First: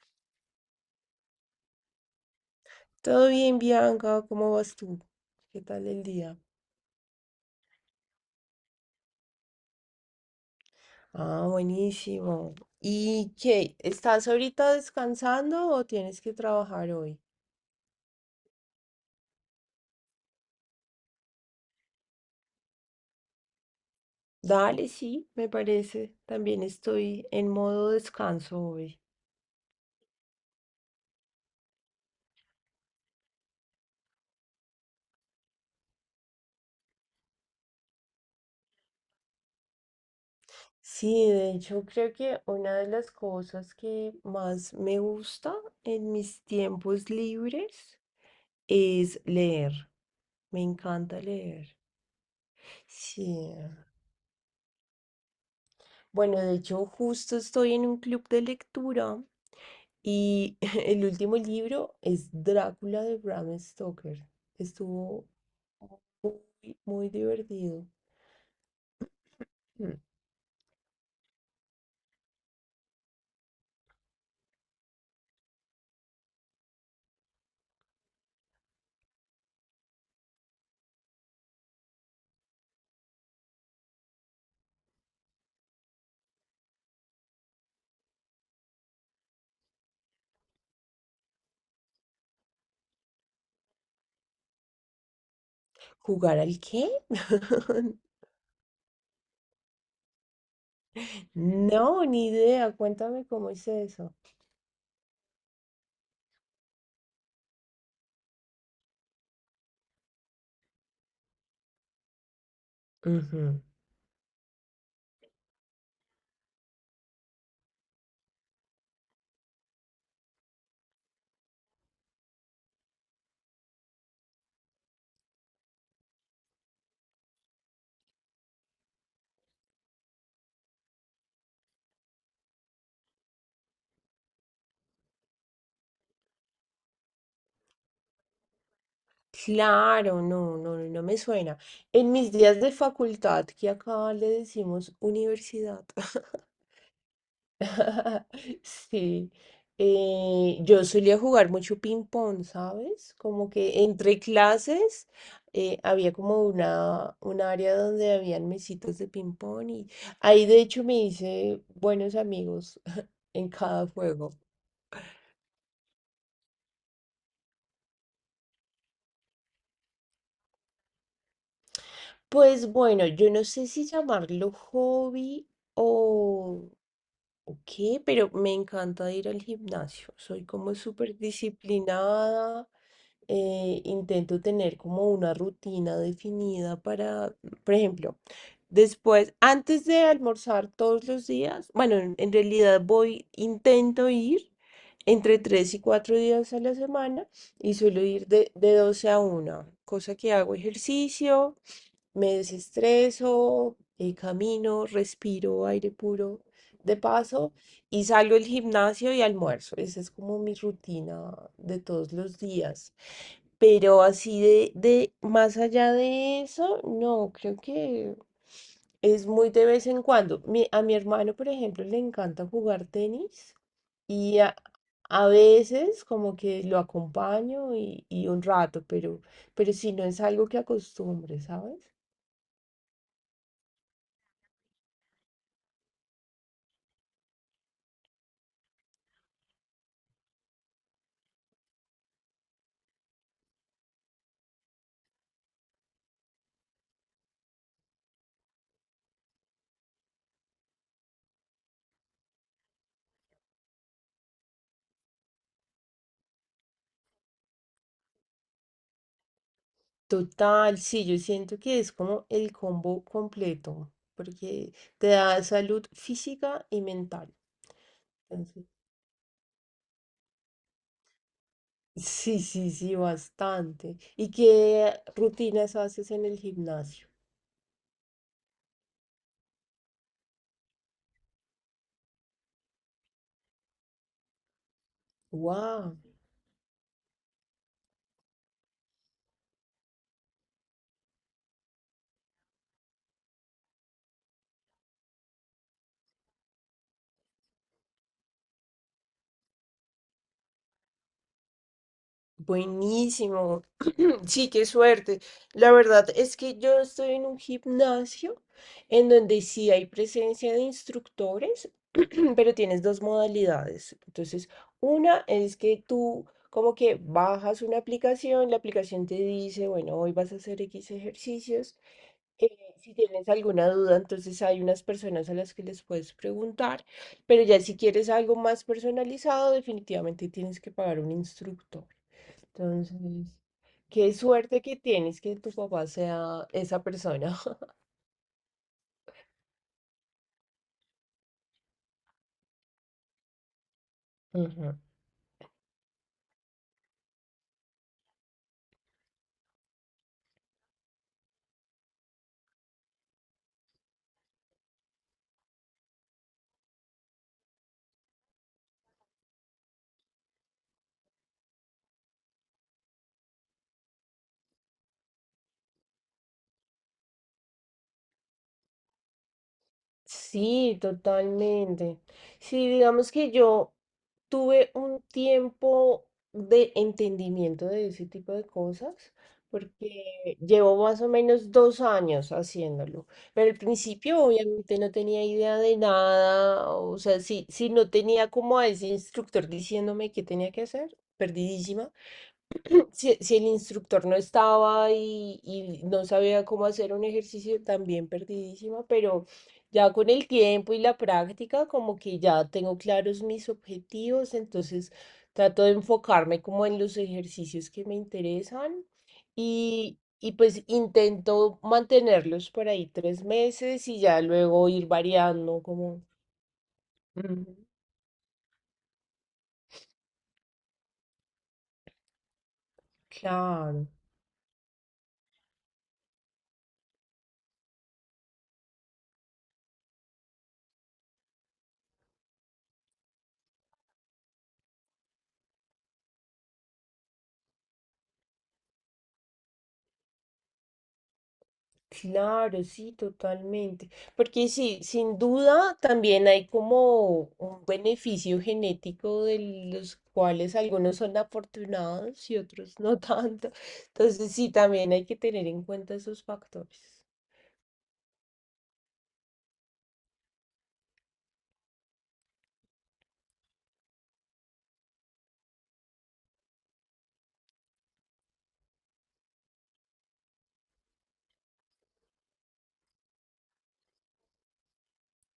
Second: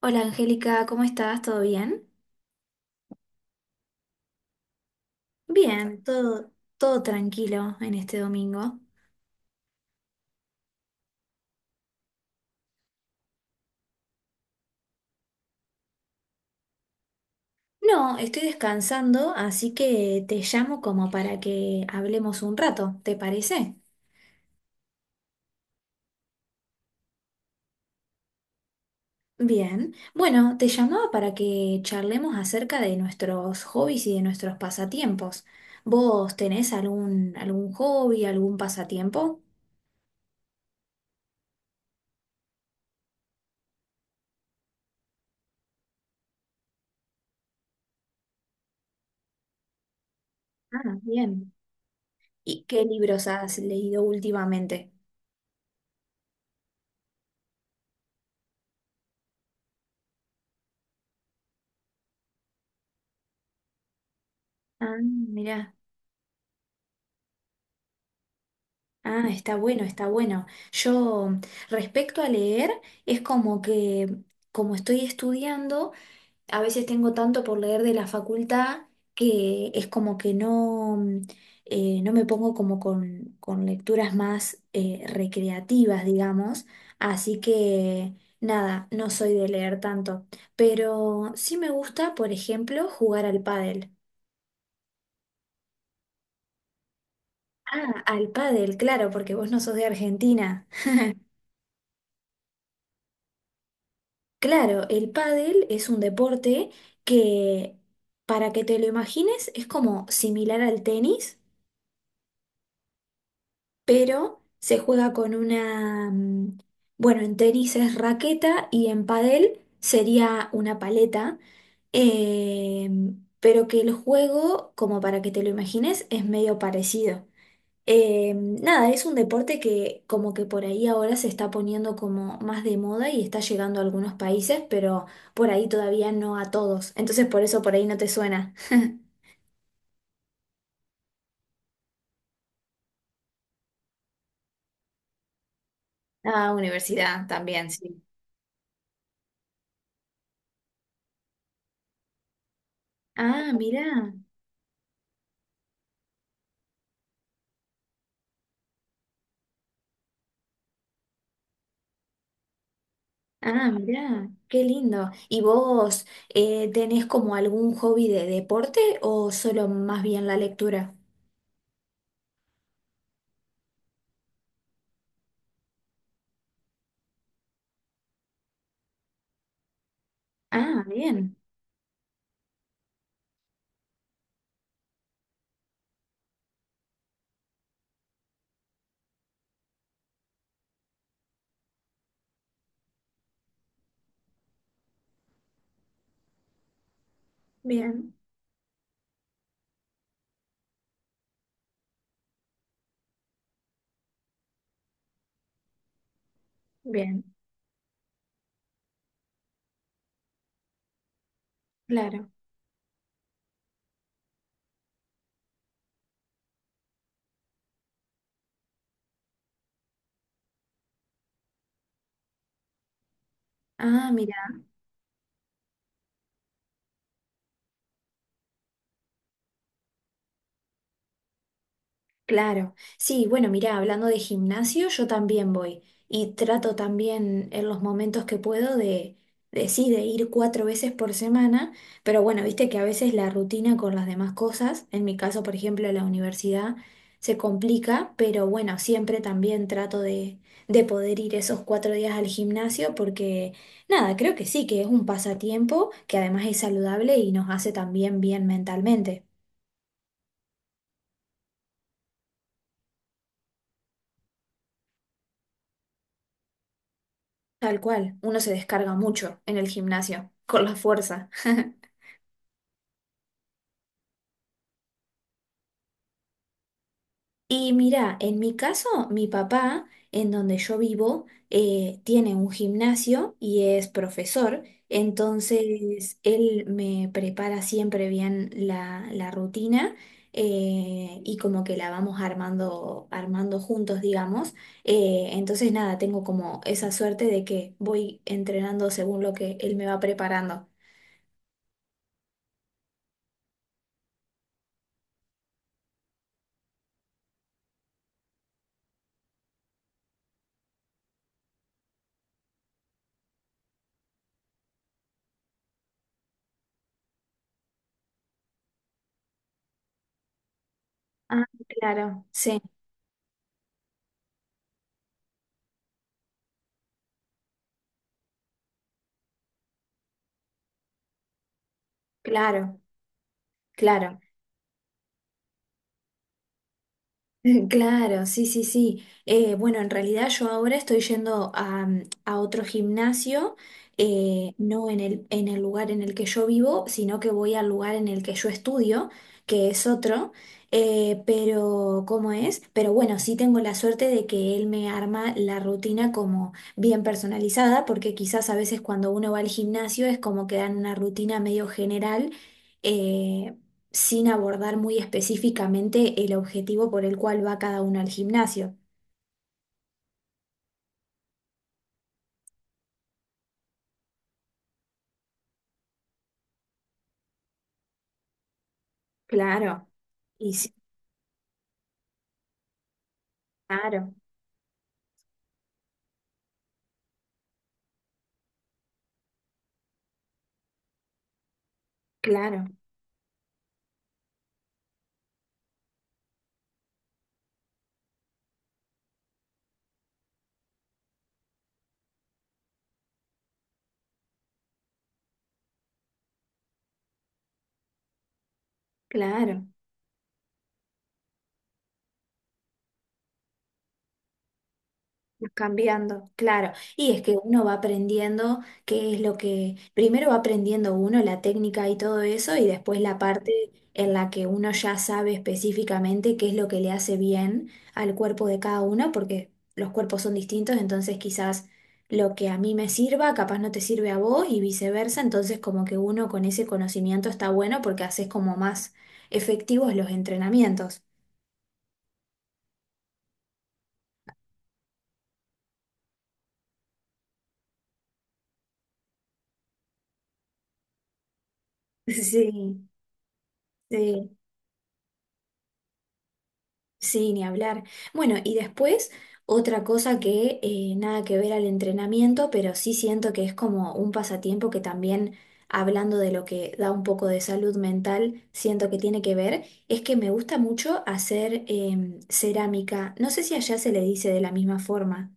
Hola Angélica, ¿cómo estás? ¿Todo bien? Todo bien, Bianca, ¿cómo vas tú? ¿Qué tal Bien, el día? todo, todo tranquilo en este domingo. Ah, buenísimo. ¿Y qué? ¿Estás ahorita descansando o tienes que trabajar hoy? No, estoy descansando, así que te llamo como para que hablemos un rato, ¿te parece? Dale, sí, me parece. También estoy en modo descanso hoy. Bien, bueno, te llamaba para que charlemos acerca de nuestros hobbies y de nuestros pasatiempos. ¿Vos tenés algún hobby, algún pasatiempo? Sí, de hecho creo que una de las cosas que más me gusta en mis tiempos libres es leer. Me Ah, encanta bien. leer. ¿Y qué Sí. libros has leído últimamente? Bueno, de hecho justo estoy en un club de lectura y el último libro es Drácula de Bram Stoker. Ah, Estuvo mira. muy, muy divertido. Ah, está bueno, Mm. está bueno. Yo, respecto a leer, es como que, como estoy estudiando, a veces tengo tanto por leer de la facultad que es como que no, no me pongo como con lecturas más recreativas, digamos. Así que, nada, no soy de leer tanto. Pero sí me gusta, por ejemplo, jugar al pádel. ¿Jugar al qué? Ah, al pádel, claro, porque vos no sos de Argentina. No, ni idea. Cuéntame cómo es eso. Claro, el pádel es un deporte que, para que te lo imagines, es como similar al tenis, Ujú. pero se juega con una, bueno, en tenis es raqueta y en pádel sería una paleta, eh, pero que el juego, como para que te lo imagines, es medio parecido. Nada, es un deporte que como que por ahí ahora se está poniendo como más de moda y está llegando a algunos países, pero por ahí todavía no a todos. Entonces por eso por ahí no te suena. Claro, no, no, no me suena. En mis días de facultad, que acá le decimos universidad, Ah, universidad también, sí. sí, yo solía jugar mucho ping-pong, ¿sabes? Como Ah, que mirá, entre clases había como un área donde habían mesitas de ping-pong y ahí de hecho me hice buenos amigos en ah, cada mirá, juego. qué lindo. ¿Y vos tenés como algún hobby de deporte o solo más bien la lectura? Pues bueno, yo no sé si llamarlo hobby. O Ok, pero me encanta ir al gimnasio. Soy como Ah, súper bien, disciplinada. Intento tener como una rutina definida para, por ejemplo, después, antes de almorzar todos los días, bueno, en realidad voy, intento ir entre 3 y 4 días a la semana y suelo bien, ir de 12 a 1, cosa que hago ejercicio, me desestreso, camino, respiro aire puro de bien, paso y salgo al gimnasio y almuerzo. Esa es como mi rutina de todos claro. los días. Pero así de más allá de eso, no, creo que es muy de vez en cuando. A mi hermano, por ejemplo, le encanta jugar tenis. Ah, Y mira. A veces como que lo acompaño y un rato, pero si no es algo que acostumbre, ¿sabes? Claro, sí, bueno, mira, hablando de gimnasio, yo también voy y trato también en los momentos que puedo de sí, de ir cuatro veces por semana, pero bueno, viste que a veces la rutina con las demás cosas, en mi caso, por ejemplo, la universidad, se complica, pero bueno, siempre también trato de poder ir esos 4 días al gimnasio porque, nada, creo que sí, que es un pasatiempo que además es saludable y nos hace también bien mentalmente. Total, sí, yo siento que es como el combo completo, porque te da salud física y mental. Tal cual, uno se Entonces, descarga mucho en el gimnasio, con la fuerza. sí, sí, sí, bastante. ¿Y qué rutinas haces en el gimnasio? Y mira, en mi caso, mi papá, en donde yo vivo, tiene un gimnasio y es profesor, ¡Wow! entonces él me prepara siempre bien la rutina y como que la vamos armando, armando juntos, digamos. Entonces nada, tengo como esa suerte de que voy entrenando según lo que él me va preparando. Buenísimo. Sí, qué suerte. La verdad es que yo estoy en un gimnasio en donde sí hay presencia de instructores, pero tienes dos modalidades. Entonces, una es que tú como que bajas una aplicación, la aplicación te dice, bueno, hoy vas a hacer X Ah, ejercicios. claro, eh, sí. si tienes alguna duda, entonces hay unas personas a las que les puedes preguntar, pero ya si quieres algo más personalizado, definitivamente tienes que pagar un instructor. Claro, Entonces, qué claro, suerte que tienes que tu papá sea esa persona. claro, sí, sí, sí. Bueno, en realidad yo ahora estoy yendo a otro gimnasio, Ujú. no en el lugar en el que yo vivo, sino que voy al lugar en el que yo estudio, que es otro, pero ¿cómo es? Pero bueno, sí tengo la suerte de que él me arma la rutina como bien personalizada, porque quizás a veces cuando uno va al gimnasio es como que dan una rutina medio general. eh, Sin abordar muy específicamente el objetivo por el cual va cada uno al gimnasio. Sí, totalmente. Sí, digamos que yo tuve un tiempo de entendimiento de ese tipo de cosas, Claro, porque y sí, llevo más o menos 2 años haciéndolo. Pero al claro, principio obviamente no tenía idea de nada, o sea, si no tenía como a ese instructor diciéndome qué tenía que hacer, perdidísima. claro, Si el instructor no estaba y no sabía cómo hacer un ejercicio, también perdidísima, pero ya con el tiempo y la práctica, como que ya tengo claros mis objetivos, entonces trato de enfocarme como en los ejercicios que me interesan claro. Y pues intento mantenerlos por ahí 3 meses y ya luego ir variando como... Cambiando, claro. Y es que Ujú. uno va aprendiendo qué es lo que, primero va aprendiendo uno la técnica y todo eso, y después la parte Claro. en la que uno ya sabe específicamente qué es lo que le hace bien al cuerpo de cada uno, porque los cuerpos son distintos, entonces quizás lo que a mí me sirva, capaz no te sirve a vos y viceversa, entonces como que uno con ese conocimiento está bueno porque haces como más efectivos los entrenamientos. Claro, sí, totalmente. Porque sí, sin duda también hay como un beneficio genético de los cuales algunos son afortunados y otros no tanto. Sí, Entonces sí. sí, también hay que tener en cuenta esos factores. Sí, ni hablar. Bueno, y después otra cosa que nada que ver al entrenamiento, pero sí siento que es como un pasatiempo que también, hablando de lo que da un poco de salud mental, siento que tiene que ver, es que me gusta mucho hacer cerámica. No sé si allá se le dice de la misma forma.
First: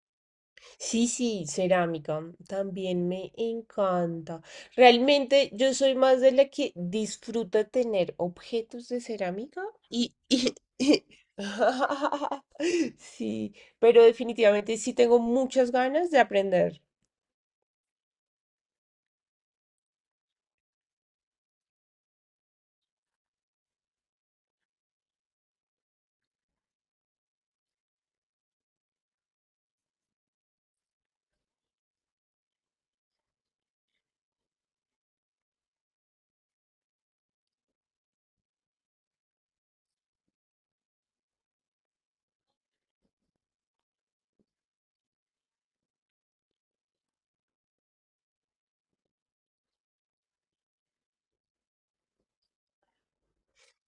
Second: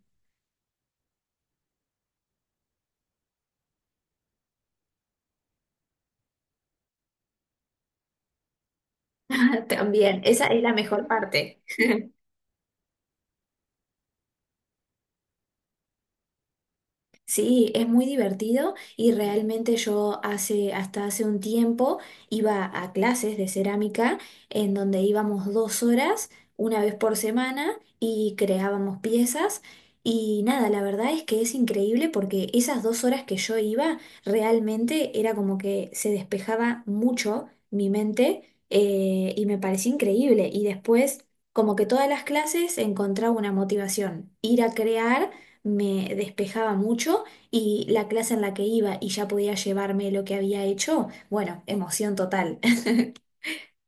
Sí, sí, cerámica también me encanta. Realmente yo soy más de la que disfruta tener objetos de cerámica y, También, esa y- es la mejor parte. sí, pero definitivamente sí tengo muchas ganas de aprender. Sí, es muy divertido y realmente yo hasta hace un tiempo iba a clases de cerámica en donde íbamos 2 horas una vez por semana y creábamos piezas y nada, la verdad es que es increíble porque esas 2 horas que yo iba realmente era como que se despejaba mucho mi mente y me parecía increíble y después como que todas las clases encontraba una motivación, ir a crear me despejaba mucho y la clase en la que iba y ya podía llevarme lo que había hecho, bueno, emoción total.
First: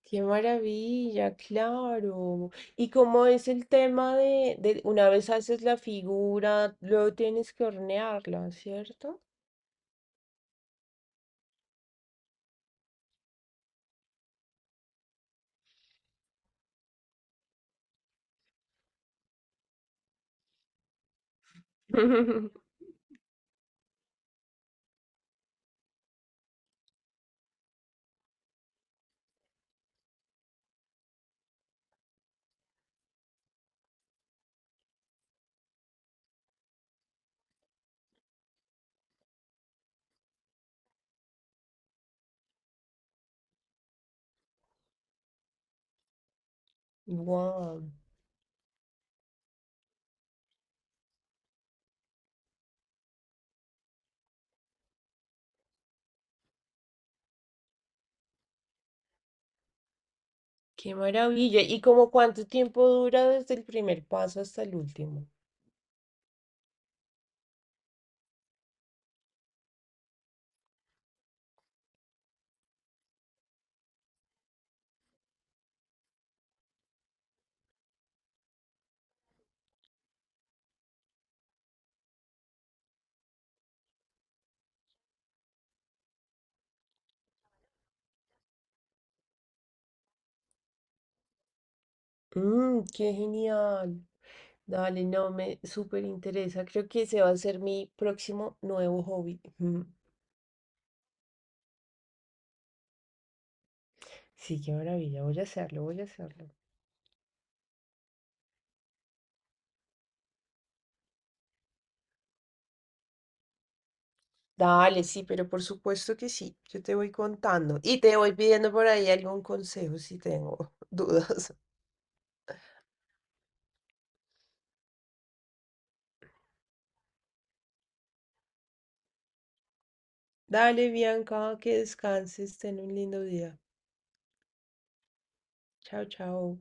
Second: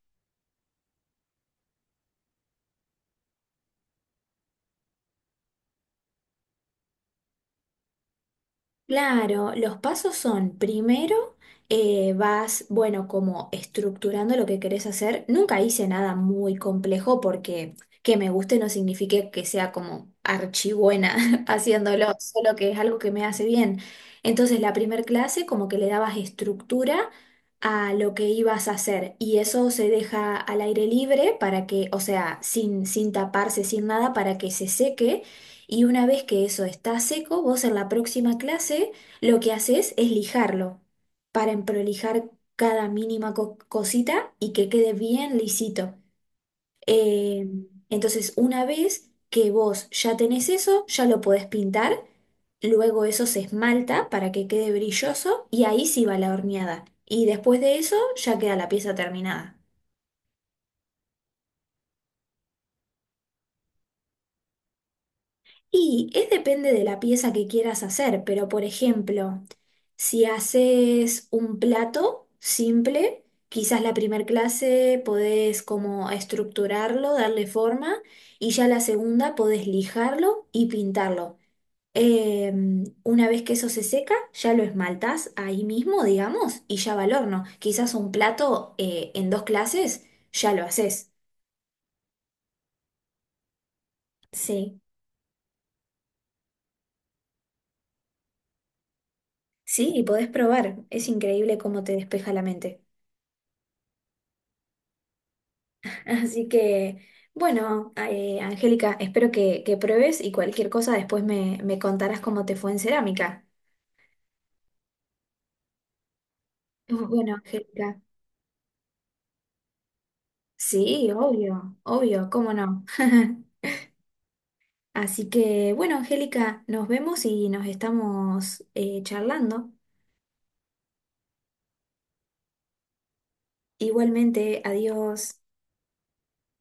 Qué maravilla, claro. ¿Y cómo es el tema de una vez haces la figura, luego tienes que hornearla, cierto? Claro, los pasos son, primero, vas, bueno, como estructurando lo que querés hacer. Nunca hice nada muy complejo porque que me guste no significa que sea como archibuena haciéndolo, solo que es algo que me hace bien. Entonces, la primer clase como que le dabas estructura a lo que ibas a hacer y eso se deja al aire libre para que, o sea, sin taparse, sin nada, para que se seque y una vez que eso está seco, vos en la próxima clase lo que haces es lijarlo para emprolijar cada mínima cosita y que quede bien lisito. Eh, Wow, entonces, una vez que vos ya tenés eso, ya lo podés pintar, luego eso se esmalta para que quede brilloso y ahí sí va la horneada. Y después de eso ya queda la pieza terminada. qué maravilla. ¿Y como cuánto tiempo dura desde el primer paso hasta el último? Y es depende de la pieza que quieras hacer, pero por ejemplo, si haces un plato simple, quizás la primer clase podés como estructurarlo, darle forma, y ya la segunda podés lijarlo y pintarlo. Eh, una vez que eso se seca, ya lo esmaltás ahí mismo, digamos, y ya va al horno. Quizás un plato en dos clases ya lo haces. Mm, qué genial. Sí, Dale, no, me súper interesa. Creo que ese va a ser mi próximo nuevo hobby. sí, y podés probar. Es increíble cómo te despeja la mente. Sí, qué maravilla. Voy a hacerlo, voy a Así hacerlo. que, bueno, Angélica, espero que pruebes y cualquier cosa después me contarás cómo te fue en cerámica. Dale, sí, pero por supuesto que sí. Yo te voy Bueno, contando Angélica, y te voy pidiendo por ahí algún consejo si tengo sí, dudas. obvio, obvio, cómo no. Así que, bueno, Angélica, nos vemos y nos estamos charlando. Dale, Bianca, que descanses, ten un lindo día. Igualmente, adiós. Chao, chao.